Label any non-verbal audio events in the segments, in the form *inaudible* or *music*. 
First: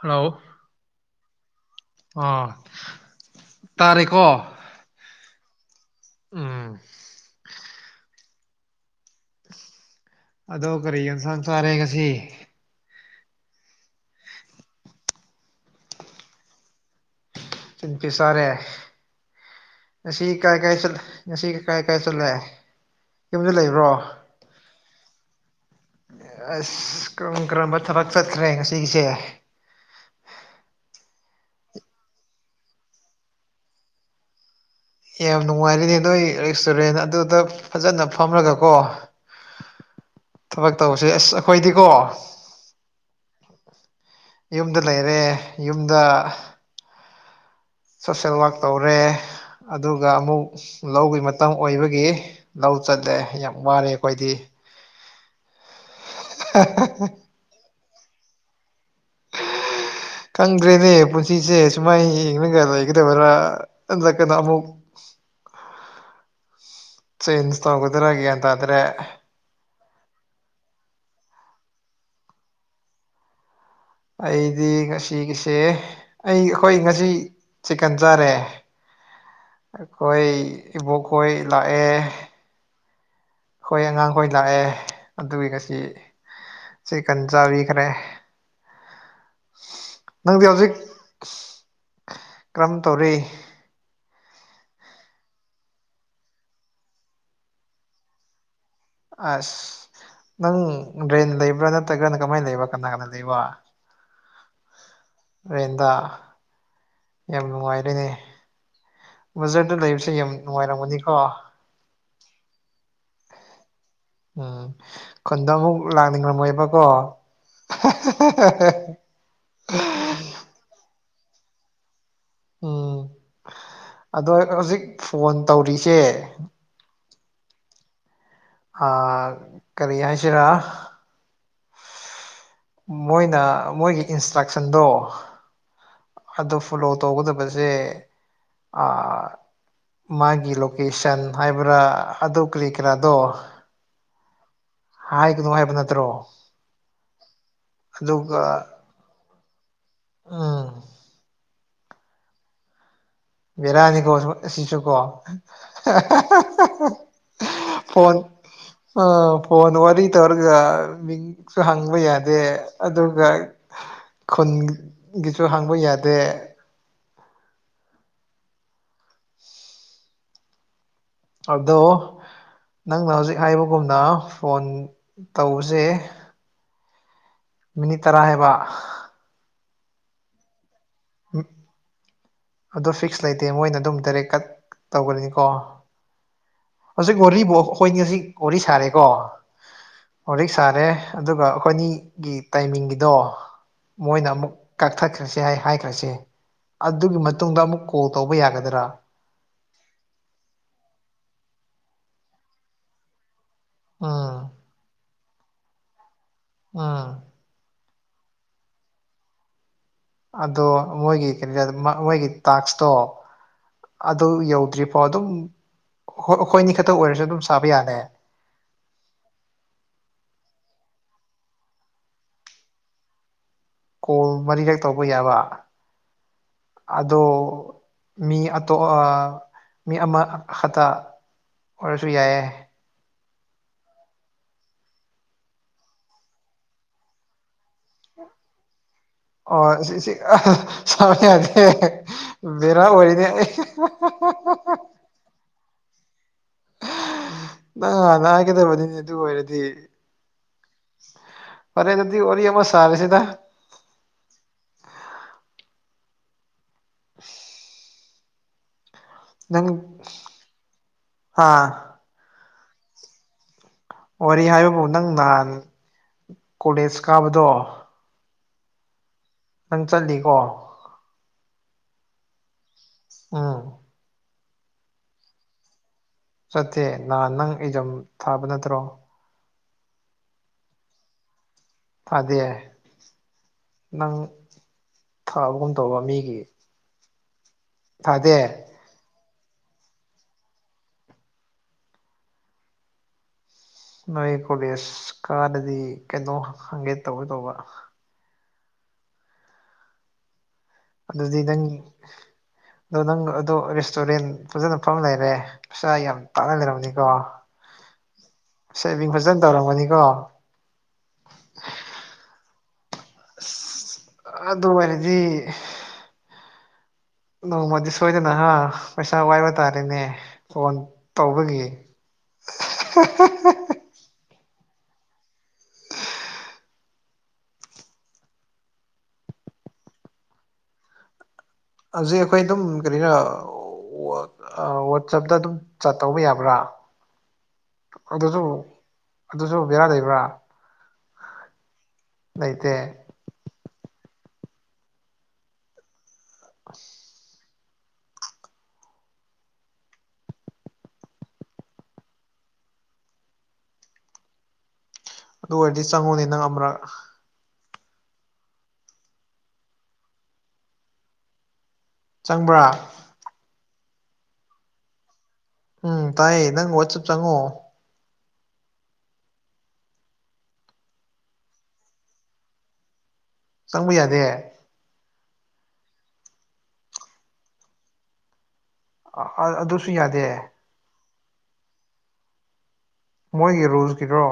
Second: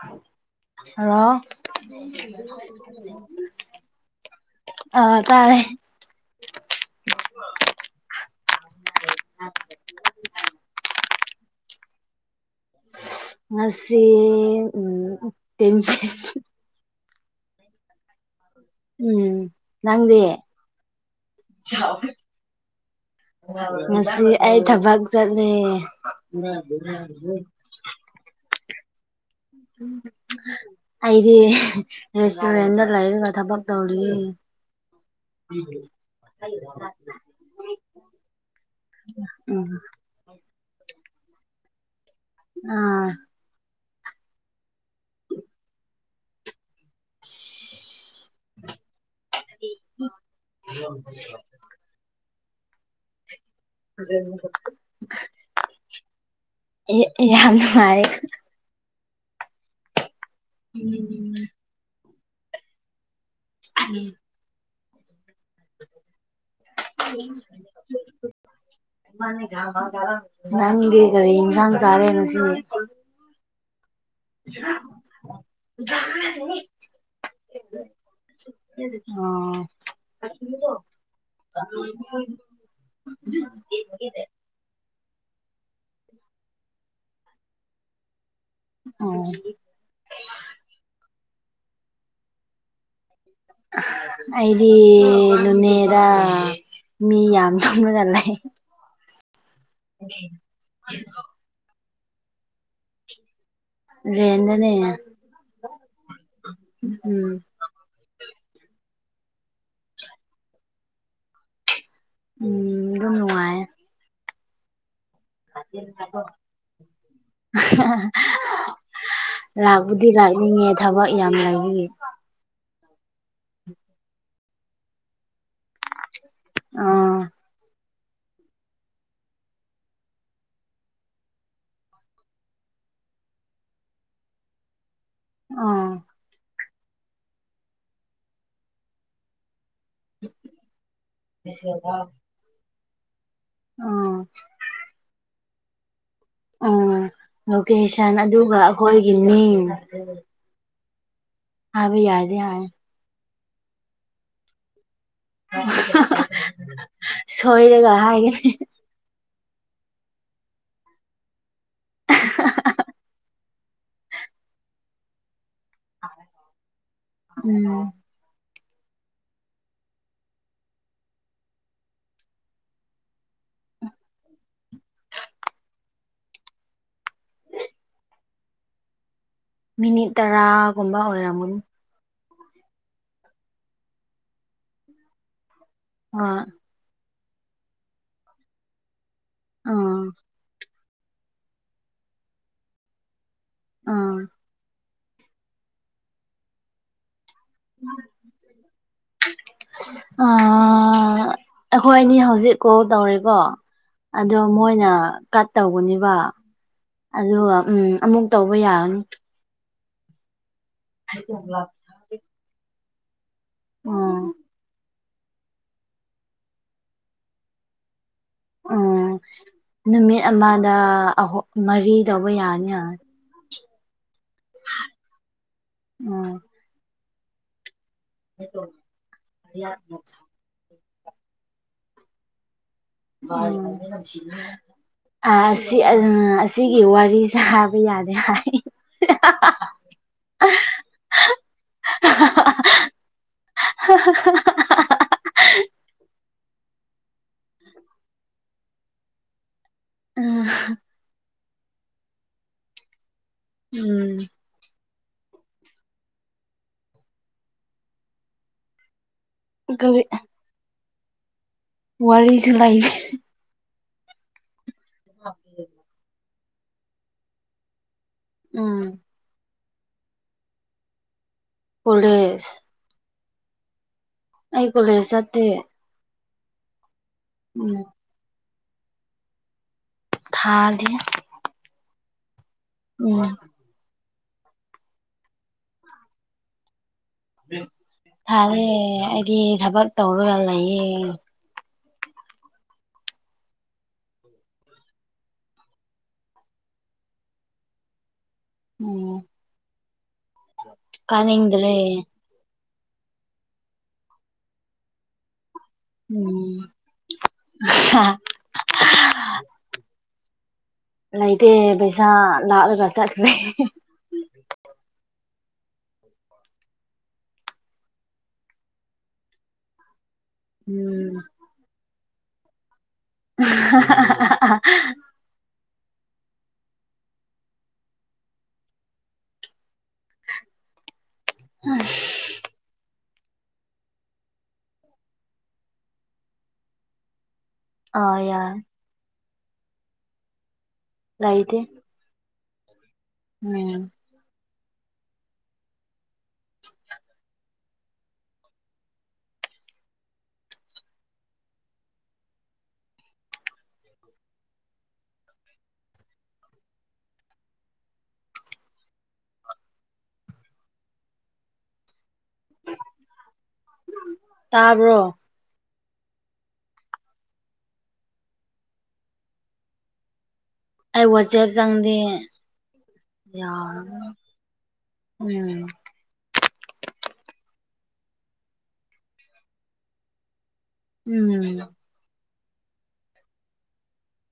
hello hello ꯑꯥ ꯇꯥꯔꯦꯀꯣ ꯑ ꯇꯥꯔꯦ ꯎꯝ ꯑꯗꯣ ꯀꯔꯤ ꯌꯦꯟꯁꯥꯡ ꯆꯥꯔꯦ ꯉꯁꯤ ꯑꯁꯤ ꯎ ꯆꯤꯟꯄꯤꯤꯁꯔꯦ ꯎꯝ ꯅꯪꯗꯤ ꯉꯁꯤ ꯀꯥꯏ ꯀꯥꯏ ꯆꯠ ꯉꯁꯤ ꯀꯥꯏ ꯀꯥꯏ ꯆꯠꯂꯦ ꯌꯨꯝꯗ ꯂꯩꯕ꯭ꯔꯣ ꯉꯁꯤ ꯑꯩ ꯊꯕꯛ ꯆꯠꯂꯦ ꯑꯁ ꯀꯔꯝ ꯀꯔꯝꯕ ꯊꯕꯛ ꯆꯠꯈ꯭ꯔꯦ ꯉꯁꯤꯒꯤꯁꯦ ꯎꯝ ꯑꯩꯗꯤ ꯔꯦꯁꯇꯣꯨꯔꯦꯟ ꯂ ꯏꯔꯒ ꯊꯕꯛ ꯇꯧꯔꯤ ꯌꯥꯝ ꯅꯨꯡꯉꯥꯏꯔꯤꯅꯦ ꯅꯣꯏ ꯔꯦꯁꯇꯨꯔꯦꯟ ꯑꯗꯨꯗ ꯐꯖꯅ ꯐꯝꯔꯒꯀꯣ ꯎꯝ ꯊꯕꯛ ꯇꯧꯕꯁꯦ ꯑꯁ ꯑꯩꯈꯣꯏꯗꯤꯀꯣ ꯑꯥ ꯌꯨꯝꯗ ꯂꯩꯔꯦ ꯌꯨꯝꯗ *inaudible* ꯁꯣꯁꯦꯜ ꯋꯔꯛ ꯇꯧꯔꯦ ꯑꯗꯨꯒ ꯑꯃꯨꯛ ꯂꯧꯒꯤ ꯑꯣꯏꯕꯒꯤ ꯂꯧ ꯆꯜꯂꯦ ꯌꯥꯝ ꯋꯥꯔꯦ ꯑꯩꯈꯣꯏꯗꯤ ꯌꯥꯝ ꯅꯨꯡꯉꯥꯏ ꯀꯪꯗ꯭ꯔꯦꯅꯦ ꯄꯨꯟꯁꯤꯁꯦ ꯁꯨꯃꯥꯏꯅ ꯌꯦ ꯌꯦꯡꯂꯉꯒ ꯂꯩꯒꯗꯕꯔꯥ ꯍꯟꯗꯛꯀꯅ ꯑꯃꯨꯛ *inaudible* ꯆꯦꯟꯖ ꯇꯒꯗ꯭ꯔꯒꯦꯗꯗ꯭ꯔꯦ ꯅꯪꯒꯤ ꯀꯔꯤ ꯏꯟꯁꯥꯡ ꯆꯥꯔꯦꯅ ꯁꯤ ꯑꯩꯗꯤ ꯉꯁꯤꯒꯤꯁꯦ ꯑꯩ ꯑꯩꯈꯣꯏ ꯉꯁꯤ ꯆꯤꯛꯀꯟ ꯆꯥꯔꯦ ꯑꯣ ꯑꯩꯈꯣꯏ ꯏꯕꯣꯛꯈꯣꯏ ꯂꯥꯛꯑꯦ ꯍꯣꯏ ꯑꯉꯥꯡꯈꯣꯏ ꯂꯥꯛꯑꯦ ꯑꯗꯨꯒꯤ ꯉꯁꯤ ꯆꯦꯀꯟ ꯆꯥꯕꯤꯈ꯭ꯔꯦ ꯑꯣ ꯅꯪꯗꯤ ꯍꯧꯖꯤꯛ ꯀꯔꯝ ꯇꯧꯔꯤ ꯑꯗꯤ ꯂꯨꯃꯦꯔ ꯃꯤ ꯌꯥꯝꯝ ꯊꯝꯅ ꯅ ꯂꯩ ꯑꯁ ꯅꯪ ꯗ꯭ꯔꯦꯟ ꯂꯩꯕ꯭ꯔꯥ ꯅꯠꯇ꯭ꯔꯒꯅ ꯀꯃꯥꯏꯅ ꯂꯩꯕ꯭ꯔꯥ ꯀꯅꯥ ꯀꯅꯥ ꯂꯩꯕ ꯔꯦꯟꯗꯅꯦ ꯔꯦꯟꯗ ꯎꯝ ꯌꯥꯝ ꯅꯨꯡꯉꯥꯏꯔꯤꯣꯏꯅꯦ ꯕꯖꯥꯔꯗ ꯂꯩꯕꯁꯦ ꯌꯥꯝ ꯅꯨꯡꯉꯥꯏꯔꯝꯒꯅꯤꯀꯣ ꯎꯝ ꯑꯗꯨꯝꯅꯨꯡꯉꯥꯏ ꯎꯝ ꯈꯨꯟꯗꯣ ꯑꯃꯨꯛ ꯂꯥꯛꯅꯤꯡꯂꯝꯝꯃꯣꯏꯕꯀꯣ ꯂꯥꯛꯄꯗꯤ ꯂꯥꯛꯅꯤꯡꯉꯦ ꯊꯕꯛ ꯌꯥꯝ ꯂꯩꯏ ꯎꯝ ꯑꯗꯣ ꯍꯧꯖꯤꯛ ꯐꯣꯟ ꯇꯧꯔꯤꯁꯦ ꯑꯥ ꯑ ꯀꯔꯤ ꯍꯥꯏꯁꯤꯔꯥ ꯃꯣꯏꯅ ꯃꯣꯏꯒꯤ ꯏꯟꯁꯇ꯭ꯔꯛꯁꯟꯗꯣ ꯑꯝ ꯑꯗꯨ ꯐꯣꯂꯣ ꯇꯧꯒꯗꯕꯁꯦ ꯃꯥꯒꯤ ꯂꯣꯀꯦꯁꯟ ꯍꯥꯏꯕ꯭ꯔꯥ ꯑꯗꯨ ꯀ꯭ꯂꯤꯛꯈ꯭ꯔꯥꯗꯣ ꯎꯝ ꯍꯥꯏꯒꯅꯣ ꯍꯥꯏꯕ ꯅꯠꯇ꯭ꯔꯣ ꯎ ꯂꯣꯀꯦꯁꯟ ꯑꯗꯨꯒ ꯑꯩꯈꯣꯏꯒꯤ ꯃꯤꯡ ꯑꯥ ꯑꯕ ꯌꯥꯗ ꯍꯥꯏ ꯕꯤꯔꯌꯥꯅꯤ ꯀꯣ ꯁꯤꯁꯨ ꯀꯣ ꯁꯣꯏꯔꯒ ꯐꯅꯤ ꯍꯥꯏꯒꯅꯤ ꯑ ꯄꯅ ꯋꯥꯔꯤꯔꯤ ꯇꯔꯒ ꯃꯤ ꯁꯨ ꯍꯪꯕ ꯌꯥꯗꯦ ꯑꯗꯨꯒ ꯈꯨꯟ ꯒꯤꯁꯨ ꯍꯥꯡꯕ ꯌꯥꯗꯦ ꯎꯝ ꯑꯗꯣ ꯅꯪꯅ ꯍꯧꯖꯤꯛ ꯍꯥꯏꯕꯒꯨꯝꯅ ꯐꯣꯟ ꯇꯧꯕꯁꯦ ꯃꯤꯅꯤꯠ ꯇꯔꯥ ꯍꯥꯏꯕ ꯃꯤꯅꯤꯠ ꯇꯔꯥꯒꯨꯝꯕ ꯑꯣꯏ ꯑꯗꯣ ꯐꯤꯛꯁ ꯂꯩꯇꯦ ꯃꯣꯏꯅ ꯑꯗꯨꯝ ꯗꯥꯏꯔꯦꯛ ꯀꯠ ꯇꯧꯒꯅꯤꯅꯤꯀꯣ ꯑ ꯍꯧꯖꯤꯛ ꯋꯥꯔꯤꯕ ꯑꯩꯈꯣꯏꯅꯤ ꯍꯧꯖꯤꯛ ꯋꯥꯔꯤ ꯁꯥꯔꯦꯀꯣ ꯋꯥꯔꯤꯛ ꯁꯥꯔꯦ ꯑꯗꯨꯒ ꯑꯩꯈꯣꯏꯅꯤꯒꯤ ꯇꯥꯏꯃꯤꯡꯒꯤꯗꯣ ꯑꯥ ꯃꯣꯏꯅ ꯑꯃꯨꯛ ꯀꯛꯊꯠꯈ꯭ꯔꯁꯤ ꯍꯥꯏ ꯍꯥꯏ ꯆꯥꯏꯁꯦ ꯑꯗꯨꯒꯤ ꯃꯇꯨꯡꯗ ꯑꯃꯨꯛ ꯀꯣꯜ ꯇꯧꯕ ꯌꯥꯒꯗ꯭ꯔꯥ ꯑꯩꯈꯣꯏ ꯑꯅꯤ ꯍꯧꯖꯤꯛꯀꯣꯜ ꯇꯧꯔꯤꯀꯣ ꯑꯗꯣ ꯎꯝ ꯃꯣꯏꯅ ꯀꯠ ꯇꯧꯕꯅꯦꯕ ꯎꯝ ꯑꯗꯨꯒ ꯎꯝ ꯑꯃꯨꯛ ꯇꯧꯕ ꯌꯥꯟ ꯑꯗꯣ ꯃꯣꯏꯒꯤ ꯀꯩꯅꯣ ꯃꯣꯏꯒꯤ ꯇꯥꯛꯁꯇꯣ ꯎꯝ ꯑꯗꯨ ꯌꯧꯗ꯭ꯔꯤ ꯑꯣ ꯑꯗꯨꯝ ꯍꯣꯏ ꯑꯩꯈꯣꯏ ꯑꯅꯤ ꯈꯛꯇ ꯑꯣꯏꯔꯁꯨ ꯑꯗꯨꯝ ꯁꯥꯕ ꯌꯥꯅꯤ ꯎꯝ ꯅꯨꯃꯤꯠ ꯑꯃꯗ ꯑ ꯃꯔꯤ ꯇꯧꯕ ꯌꯥꯅꯤ ꯌꯥꯅꯤ ꯀꯣꯜ ꯃꯔꯤꯈꯛ ꯇꯧꯕ ꯌꯥꯕ ꯎꯝ ꯑꯗꯣ ꯃꯤ ꯑꯇꯣ ꯃꯤ ꯑꯃ ꯈꯛꯇ ꯑꯣꯏꯔꯁꯨ ꯌꯥꯏꯑꯦ ꯑꯁꯤꯒꯤ ꯋꯥꯔꯤ ꯌꯥꯕ ꯌꯥꯗꯦ *inaudible* ꯑꯣ ꯁꯤ ꯁꯤꯅꯤ ꯃꯔ ꯑꯣꯏꯔꯤꯗꯤ ꯅꯪ ꯒꯗꯕꯗꯨꯅꯤ ꯑꯗꯨ ꯑꯣꯏꯔꯗꯤ ꯎꯝ ꯐꯔꯦ ꯑꯗꯨꯗꯤ ꯋꯥꯔꯤ ꯑꯃ ꯁꯥꯔꯦꯁꯤꯗ ꯎꯝ *inaudible* ꯅꯪ ꯀꯔꯤ ꯍꯥꯥ ꯋꯥꯔꯤꯁꯨ ꯂꯩ ꯋꯥꯔꯤ ꯍꯥꯏꯕꯕꯨ ꯅꯪ ꯅꯍꯥꯟ ꯀꯣꯂꯦꯖ ꯀꯥꯕꯗꯣ ꯎꯝ ꯅꯪ ꯆꯠꯂꯤꯀꯣ ꯀꯂꯦꯖ ꯎꯝ ꯑꯩ ꯀꯣꯂꯦꯖ ꯆꯠꯇꯦ ꯆꯠꯇꯦ ꯅꯍ ꯅꯪ ꯎꯝ ꯑꯦꯖꯝ ꯊꯥꯕ ꯅꯠꯇ꯭ꯔꯣ ꯊꯥꯗ ꯑꯗꯦ ꯎꯝ ꯅꯪ ꯊꯥꯕꯒꯨꯝ ꯇꯧꯕ ꯃꯤꯒꯤ ꯊꯥꯗꯦ ꯊꯥꯔꯦ ꯑꯩꯗꯤ ꯊꯕꯛ ꯇꯧꯔꯒ ꯂꯩꯌꯦ ꯅꯣꯏ ꯀꯣꯂꯦꯖ ꯀꯥꯗꯗꯤ ꯀꯩꯅꯣ ꯍꯪꯒꯦ ꯇꯧꯒꯦ ꯇꯧꯕ ꯎꯝ ꯑꯗꯨꯗꯤ ꯅꯪ ꯀꯅꯤꯗ꯭ꯔꯔꯤ ꯑꯗꯣ ꯅꯪ ꯑꯗꯣ ꯔꯦꯁꯇꯨꯔꯦꯟ ꯐꯖꯅ ꯐꯐꯝ ꯂꯩꯔꯦ ꯄꯩꯁꯥ ꯌꯥꯝ ꯇꯥꯅ ꯎꯝ ꯂꯩꯔꯝꯅꯤꯀꯣ ꯁꯦꯚꯤꯡ ꯐꯖꯅ ꯇꯧꯔꯝꯒꯅꯤꯀꯣ ꯂꯩꯇꯦ ꯄꯩꯁꯥ ꯂꯥꯛꯂꯒ ꯆꯠꯈ꯭ꯔꯦ ꯑꯁ ꯑꯗꯨ ꯑꯣꯏꯔꯗꯤ ꯅꯣꯡ ꯃꯗꯤ ꯁꯣꯏꯗꯅ ꯍꯥ ꯄꯩꯁꯥ ꯋꯥꯏꯕ ꯇꯥꯔꯦꯅꯦ ꯐꯣꯟ ꯎꯝ ꯇꯧꯕꯒꯤ ꯎꯝ ꯍꯧꯖꯤꯛ ꯑꯩꯈꯣꯏ ꯑꯗꯨꯝ ꯀꯔꯤꯔ ꯋꯥꯆꯞꯇ ꯑꯗꯨꯝ ꯆ ꯇꯧꯕ ꯌꯥꯕ꯭ꯔꯥ ꯑꯥ ꯑꯗꯨꯁꯨ ꯌꯥꯏ ꯑꯗꯨꯁꯨ ꯕꯦꯔꯥ ꯂꯩꯕ꯭ꯔꯥ ꯂꯩꯇꯦ ꯂꯩꯇꯦ ꯎꯝ ꯑꯁ *unintelligible* ꯑꯗꯨ ꯑꯣꯏꯔꯗꯤ ꯆꯪꯉꯨꯅꯦ ꯅꯪ ꯑꯃꯔꯛ ꯆꯪꯕ꯭ꯔꯥ ꯇꯥꯕ꯭ꯔꯣ ꯎꯝ ꯇꯥꯏꯌꯦ ꯅꯪ ꯋꯥꯠꯆꯞ ꯆꯪꯉꯣ ꯑꯩ ꯋꯥꯆꯦꯞ ꯆꯪꯗꯦ ꯌꯥ ꯆꯪꯕ ꯌꯥꯗꯦ ꯎꯝ ꯑꯗꯨꯁꯨ ꯌꯥꯗꯦ ꯎꯝ ꯃꯣꯏꯒꯤ ꯔꯨꯜꯁꯀꯤꯗꯣ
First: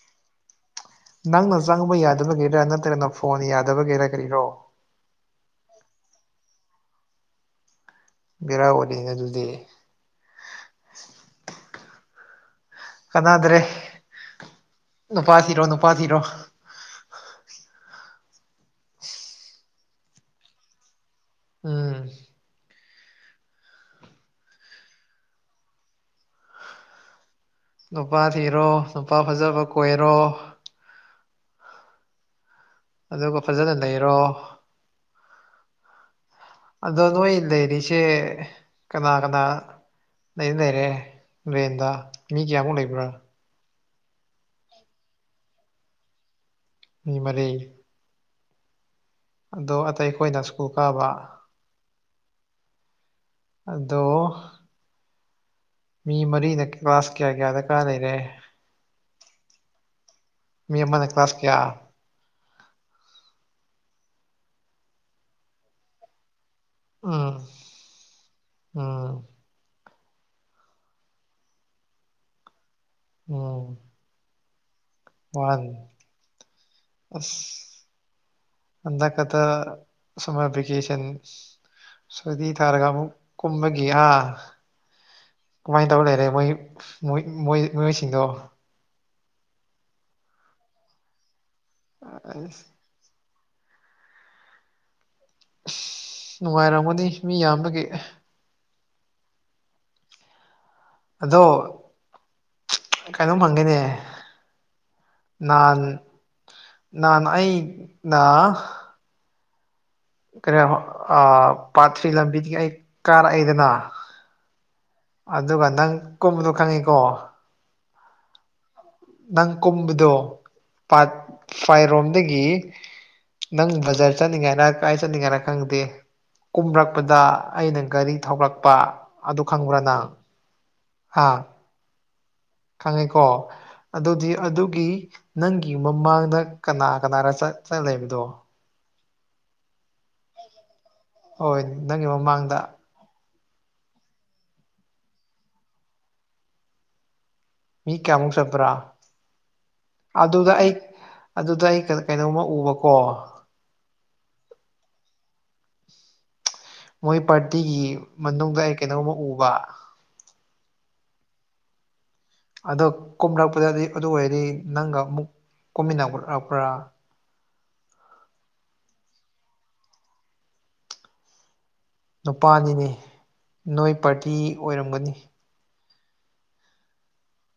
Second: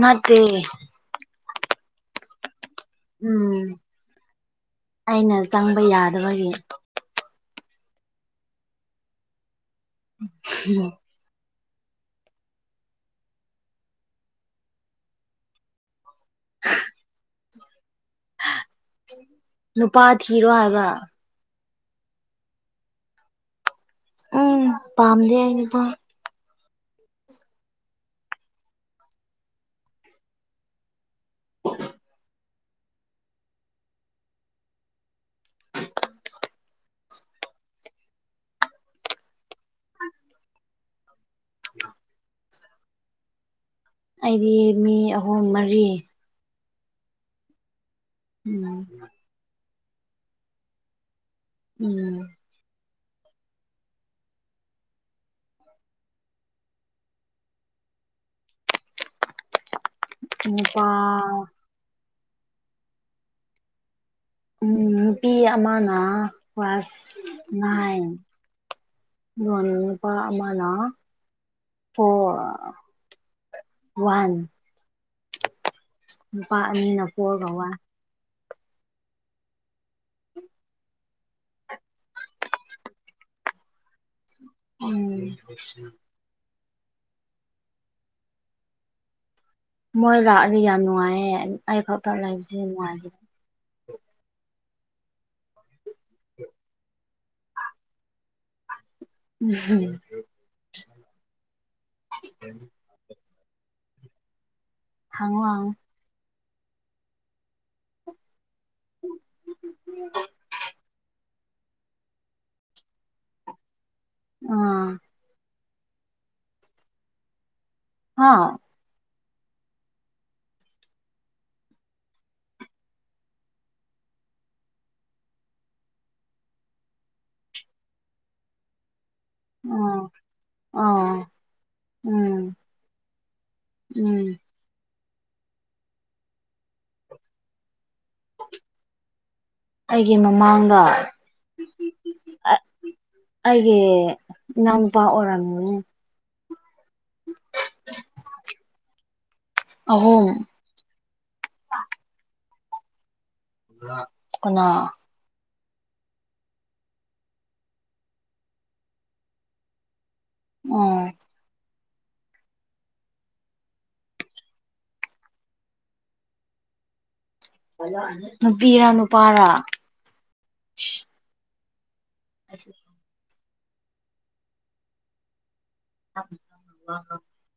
ꯃꯇꯦ ꯅꯪꯅ ꯆꯪꯕ ꯌꯥꯗꯕꯒꯤꯦꯔꯥ ꯅꯠꯇ꯭ꯔꯒꯅ ꯐꯣꯟ ꯎꯝ ꯌꯥꯗꯕꯒꯤꯦꯔ ꯀꯔꯤꯔꯣ ꯑꯩꯅ ꯆꯪꯕ ꯌꯥꯗꯕꯒꯤ ꯕꯤꯦꯔꯥꯕꯗꯤꯅꯦ ꯑꯗꯨꯗꯤ ꯌꯥ *unintelligible* ꯀꯅꯥꯗ꯭ꯔꯦ ꯅꯨꯄꯥ ꯊꯤꯔꯣ ꯅꯨꯄꯥꯊꯤꯔꯣ ꯅꯨꯄꯥ ꯊꯤꯔꯣ ꯍꯥꯏꯕ ꯎꯝ ꯎꯝ ꯄꯥꯝꯗ ꯅꯨꯄ ꯅꯨꯄꯥ ꯊꯤꯔꯣ ꯅꯨꯄꯥ ꯐꯖꯕ ꯀꯣꯏꯔꯣ ꯑꯗꯨꯒ ꯐꯖꯅ ꯂꯩꯔꯣ ꯑꯗꯣ ꯅꯣꯏ ꯂꯩꯔꯤꯁꯦ ꯀꯅꯥ ꯀꯅꯥ ꯑ ꯂꯩꯔꯦ ꯔꯦꯟꯗ ꯃꯤ ꯀꯌꯥꯃꯨꯛ ꯂꯩꯕ꯭ꯔꯥ ꯑꯩꯗꯤ ꯃꯤ ꯑꯍꯨꯝ ꯃꯔꯤ ꯃꯤ ꯃꯔꯤ ꯎꯝ ꯑꯗꯣ ꯑꯇꯩ ꯑꯩꯈꯣꯏꯅ ꯁ꯭ꯀꯨꯜ ꯀꯥꯕ ꯎꯝ ꯑꯗꯣ ꯃꯤ ꯃꯔꯤꯅ ꯀ꯭ꯂꯥꯁ ꯀꯌꯥ ꯀꯌꯥꯗ ꯀꯥ ꯂꯩꯔꯦ ꯃꯤ ꯅꯨꯄꯥ ꯑꯃꯥꯅ ꯀ꯭ꯂꯥꯁ ꯀꯌꯥ ꯎꯝ ꯅꯨꯄꯤ ꯑꯃꯅꯥ ꯄꯥꯁ ꯎꯝ ꯅꯥꯏ ꯎꯝ ꯃ ꯑꯄꯥ ꯑꯃꯗ ꯑꯣ ꯑꯣ ꯋꯥꯟ ꯋꯥꯟ ꯅꯨꯄꯥ ꯑꯅꯤꯅ ꯄꯔꯕ ꯑꯁ ꯋꯥ ꯍꯟꯗꯛ ꯈꯇ ꯁꯃꯔ ꯕꯤꯀꯦꯁꯟ ꯁꯨꯇꯤ ꯊꯥꯔꯒ ꯑꯃꯨꯛ ꯀꯨꯝꯕꯒꯤ ꯍꯥ ꯎꯝ ꯀꯃꯥꯏꯅ ꯇꯧꯔ ꯂꯩꯔꯦ ꯃꯣꯏ ꯃꯣꯏ ꯃꯤꯑꯣꯏꯁꯤꯡꯗꯣ ꯃꯣꯏ ꯂꯥꯛꯑꯗꯤ ꯌꯥꯝ ꯅꯨꯡꯉꯥꯏꯌꯦ꫰ꯑꯩ ꯈꯛꯇ ꯂꯩꯕꯁꯤ ꯌꯥꯝ ꯑꯁ ꯅꯨꯡꯉꯥꯏꯖ ꯅꯨꯡꯉꯥꯏꯔꯝꯒꯅꯤ ꯃꯤ ꯌꯥꯝꯕꯒꯤ *unintelligible* ꯑꯗꯣ ꯀꯩꯅꯣꯝ ꯍꯪꯒꯦꯅꯦ ꯍꯪꯉꯣ ꯍꯪꯉꯣ ꯅꯥꯟ ꯅꯥꯟ ꯑꯩ ꯅ ꯀꯔꯤ ꯄꯥꯠ ꯊ꯭ꯔꯤ ꯂꯝꯕꯤꯗꯒꯤ ꯑꯩ ꯀꯥꯔꯛꯏꯗꯅ ꯎꯝ ꯑꯗꯨꯒ ꯅꯪ ꯀꯨꯝꯕꯗꯣ ꯈꯪꯉꯤꯀꯣ ꯍꯥ ꯅꯪ ꯀꯨꯝꯕꯗꯣ ꯄꯥꯠ ꯐꯥꯏꯔꯣꯝꯗꯒꯤ ꯅꯪ ꯕꯖꯥꯔ ꯆꯠꯅꯤꯡꯉꯥꯏꯅ ꯀꯥꯏ ꯆꯠꯅꯤꯡꯉꯥꯏꯅ ꯈꯪꯗꯦ ꯀꯨꯝꯔꯛꯄꯗ ꯑꯩꯅ ꯒꯥꯔꯤ ꯊꯧꯂꯛꯄ ꯑꯗꯨ ꯈꯪꯕ꯭ꯔꯥꯅ ꯑꯣ ꯑꯣ ꯍꯥꯥ ꯎꯝ ꯈꯪꯉꯦꯀꯣ ꯑꯗꯨꯗꯤ ꯎꯝ ꯑꯗꯨꯒꯤ ꯅꯪꯒꯤ ꯃꯃꯥꯡꯗ ꯀꯅꯥ ꯀꯅꯥꯔ ꯆꯠ ꯆꯂꯕꯗꯣ ꯑꯩꯒꯤ ꯃꯃꯥꯡꯗ ꯍꯣꯏ ꯅꯪꯒꯤ ꯃꯃꯥꯡꯗ ꯑꯩꯒꯤ ꯏꯅꯥꯎꯅꯨꯄꯥ ꯑꯣꯏꯔꯝꯃꯤꯅꯦ ꯃꯤ ꯀꯌꯥꯃꯨꯛ ꯆꯠꯄ꯭ꯔꯥ ꯑꯍꯨꯝ ꯑꯗꯨꯗ ꯑꯩ ꯑꯗꯨꯗ ꯑꯩ ꯀꯩꯅꯣꯝꯃ ꯎꯕꯀꯣ ꯀꯅꯥ ꯃꯣꯏ ꯄꯥꯔꯇꯤꯒꯤ ꯃꯅꯨꯡꯗ ꯑꯩ ꯀꯩꯅꯣꯝꯕ ꯎꯕ ꯑꯣ ꯑꯗꯣ ꯀꯣꯝꯂꯔꯛꯄꯗꯗꯤ ꯑꯗꯨ ꯑꯣꯏꯔꯗꯤ ꯅꯪꯒ ꯑꯃꯨꯛ ꯀꯣꯝꯃꯤꯟꯅ ꯎꯠꯂꯛꯄ꯭ꯔꯥ ꯅꯨꯄꯤꯔ ꯅꯨꯄꯥꯔ ꯅꯨꯄꯥꯅꯤꯅꯦ ꯅꯣꯏ ꯄꯥꯔꯇꯤ ꯑꯣꯏꯔꯝꯒꯅꯤ *unintelligible*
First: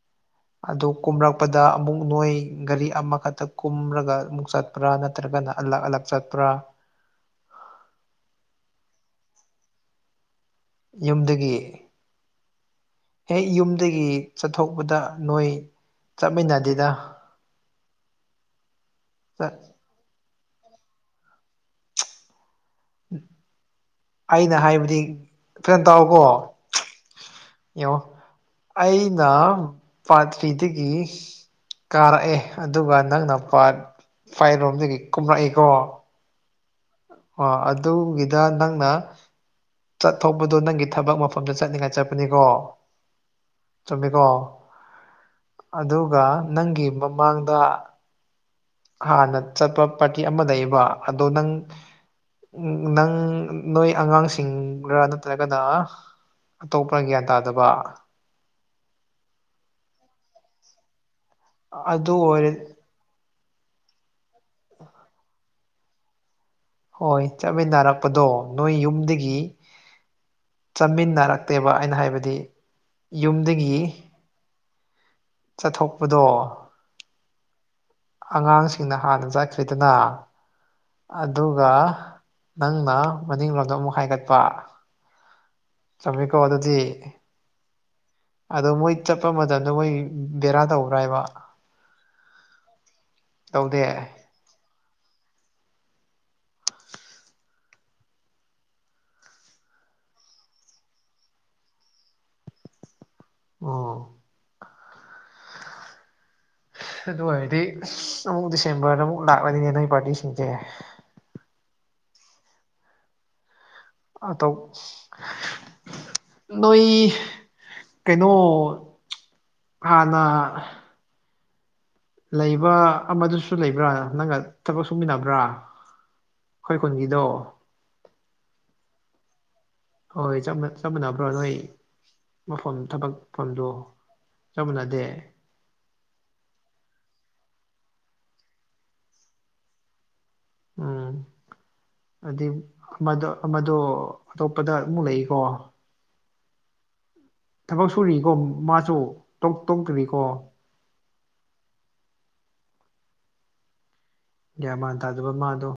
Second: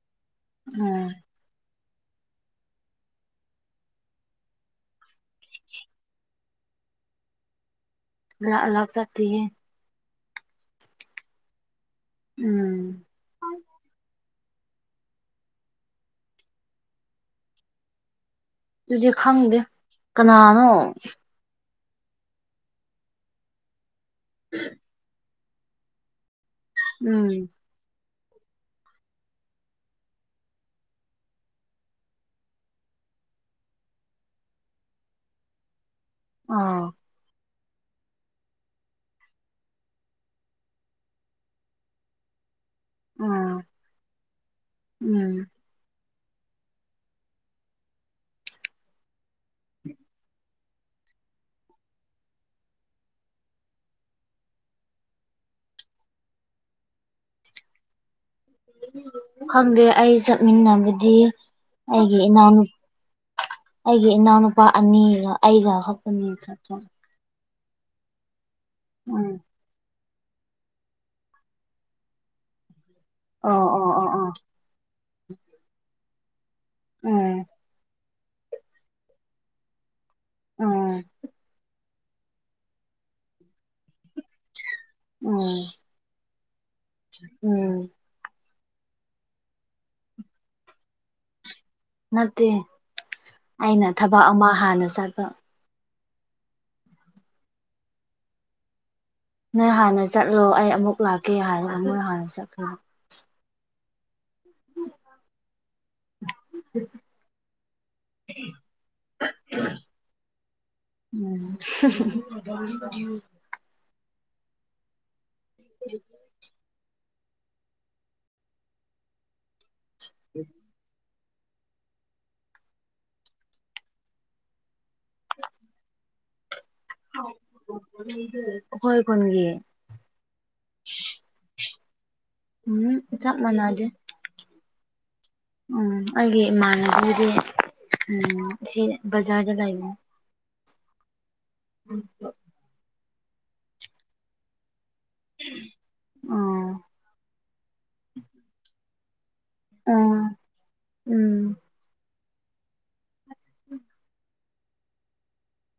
ꯑꯗꯨ ꯎꯝ ꯀꯨꯝꯔꯥ ꯆꯠꯄꯗ ꯑꯃꯨꯛ ꯅꯣꯏ ꯒꯥꯔꯤ ꯑꯃꯈꯛꯇ ꯀꯨꯝꯔꯒ ꯑꯃꯨꯛ ꯆꯠꯄ꯭ꯔꯥ ꯅꯠꯇ꯭ꯔꯒꯅ ꯑꯂꯛ ꯑꯂꯛ ꯆꯠꯄ꯭ꯔꯥ ꯑꯥꯂ ꯂꯥꯛ *unintelligible* ꯌꯨꯝꯗꯒꯤ ꯎꯝ ꯍꯦꯛ ꯌꯨꯝꯗꯒꯤ ꯆꯠꯊꯣꯛꯄꯗ ꯅꯣꯏ ꯆꯠꯃꯤꯟꯅꯗꯤꯗ ꯑꯗꯨꯗꯤ ꯆꯠ ꯈꯪꯗꯦ ꯀꯅꯥꯅꯣ ꯑꯩꯅ ꯍꯥꯏꯕꯗꯤ ꯐꯖ ꯇꯥꯛꯑꯣꯀꯣ ꯎꯝ ꯌꯦꯡꯉꯣ ꯑꯩꯅ ꯄꯥꯇ꯭ꯔꯤꯗꯒꯤ ꯀꯥꯔꯛꯑꯦ ꯑꯗꯨꯒ ꯅꯪꯅ ꯄꯥꯠ ꯄꯥꯏꯔꯣꯝꯗꯒꯤ ꯀꯨꯝꯂꯛꯏꯀꯣ ꯑꯥ ꯑꯣ ꯑꯗꯨꯒꯤꯗ ꯅꯪꯅ ꯆꯠꯊꯣꯛꯄꯗꯨꯣ ꯅꯪꯒꯤ ꯊꯕꯛ ꯃꯐꯝꯗ ꯆꯠꯅꯤꯡꯉꯥꯏ ꯆꯠꯄꯅꯤꯀꯣ ꯎꯝ ꯆꯨꯝꯃꯤꯀꯣ ꯎꯝ ꯑꯗꯨꯒ ꯅꯪꯒꯤ ꯃꯃꯥꯡꯗ ꯍꯥꯟꯅ ꯆꯠꯄ ꯄꯥꯔꯇꯤ ꯑꯃ ꯂꯩꯕ ꯑꯗꯣ ꯅꯪ ꯎ ꯅꯪ ꯅꯣꯏ ꯑꯉꯥꯡꯁꯤꯡꯒ ꯅꯠꯇ꯭ꯔꯒꯅ ꯑꯇꯣꯞꯄ ꯒ꯭ꯌꯥꯟ ꯇꯥꯗꯕ *unintelligible* ꯈꯪꯗꯦ ꯑꯩ ꯆꯠꯃꯤꯟꯅꯕꯗꯤ ꯑꯗꯨ ꯑꯩꯒꯤ ꯑꯣꯏꯔ ꯏꯅꯥꯎꯅꯨ ꯑꯩꯒꯤ ꯏꯅꯥꯎꯅꯨꯄꯥ ꯑꯅꯤꯒ ꯑꯩꯒ ꯈꯛꯇꯅꯤ ꯆꯠꯄ ꯍꯣꯏ ꯆꯠꯃꯤꯟꯅꯔꯛꯄꯗꯣ ꯅꯣꯏ ꯌꯨꯝꯗꯒꯤ ꯎꯝ ꯆꯥꯃꯤꯟꯅꯔꯛꯇꯦꯕ ꯑꯩꯅ ꯍꯥꯏꯕꯗꯤ ꯑꯣ ꯌꯨꯝꯗꯒꯤ ꯑꯣ ꯑꯣ ꯑꯣ *inaudible* ꯆꯠꯊꯣꯛꯄꯗꯣ ꯎꯝ ꯑꯉꯥꯡꯁꯤꯡꯅ ꯍꯥꯟꯅ ꯆꯠꯈ꯭ꯔꯤꯗꯅ ꯎꯝ ꯑꯗꯨꯒ ꯅꯪꯅ ꯃꯅꯤꯡꯂꯣꯝꯗꯣ ꯑꯃꯨꯛ ꯍꯥꯏꯒꯠꯄ ꯎꯝ ꯆꯨꯝꯃꯤꯀꯣ ꯑꯗꯨꯗꯤ ꯎꯝ ꯑꯗꯣ ꯃꯣꯏ ꯆꯠꯄ ꯃꯇꯝꯗ ꯃꯣꯏ ꯕꯦꯔꯥ ꯇꯧꯕ꯭ꯔ ꯍꯥꯏꯕ ꯅꯠꯇꯦ ꯇꯧꯗꯦ ꯑꯩꯅ ꯊꯕꯛ ꯑꯃ ꯍꯥꯟꯅ ꯆꯠ ꯅꯣꯏ ꯍꯥꯟꯅ ꯆꯠꯂꯣ ꯑꯩ ꯑꯃꯨꯛ ꯂꯥꯛꯀꯦ ꯍꯥꯏꯔꯒ ꯃꯣꯏ ꯍꯥꯟꯅ ꯆꯠꯄꯅꯤ ꯎꯝ ꯑꯗꯨ ꯑꯣꯏꯔꯗꯤ ꯑꯁ ꯑꯃꯨꯛ ꯗꯤꯁꯦꯝꯕꯔꯗ ꯑꯃꯨꯛ ꯂꯥꯛꯂꯅꯤꯅꯦ ꯅꯣꯏ ꯄꯥꯔꯇꯤꯁꯤꯡꯖꯦ ꯎꯝ *unintelligible* ꯑꯇꯧ *unintelligible* *unintelligible* ꯅꯣꯏ ꯀꯩꯅꯣ ꯍꯥꯟꯅ ꯂꯩꯕ ꯑꯃꯗꯨꯁꯨ ꯂꯩꯕ꯭ꯔꯥ ꯅꯪꯒ ꯊꯕꯛ ꯁꯨꯃꯤꯟꯅꯕ꯭ꯔꯥ ꯈꯣꯏ ꯀꯨꯟꯒꯤꯗꯣ *unintelligible* ꯑꯈꯣꯏ ꯈꯨꯟꯒꯤ ꯍꯣꯏ ꯆꯞ ꯆꯞ ꯃꯥꯟꯅꯕ꯭ꯔꯣ ꯅꯣꯏ ꯃꯐꯝ ꯎꯝ ꯊꯕꯛ ꯆꯞ ꯐꯝꯗꯣ ꯃꯥꯟꯅꯗꯦ ꯆꯞ ꯃꯥꯟꯅꯗꯦ ꯎꯝ ꯑꯩꯒꯤ ꯏꯃꯥꯟꯕꯤꯒꯤꯗꯤ *unintelligible* ꯎꯝ ꯁꯤ ꯕꯖꯥꯔꯗ ꯂꯩꯕꯅꯦ ꯎꯝ ꯑꯗꯤ ꯃꯗꯣ ꯑꯃꯗꯣ ꯑꯇꯣꯞꯄꯗ ꯑꯃꯨꯛ ꯂꯩꯀꯣ ꯎꯝ ꯊꯕꯛ ꯁꯨꯔꯤꯀꯣ ꯃꯥꯖꯨ ꯇꯣꯛ ꯎꯝ ꯇꯣꯛꯇ꯭ꯔꯤꯀꯣ ꯎꯝ ꯒ꯭ꯌꯥꯟ ꯃꯥꯟ ꯇꯥꯗꯕ ꯃꯥꯗꯣ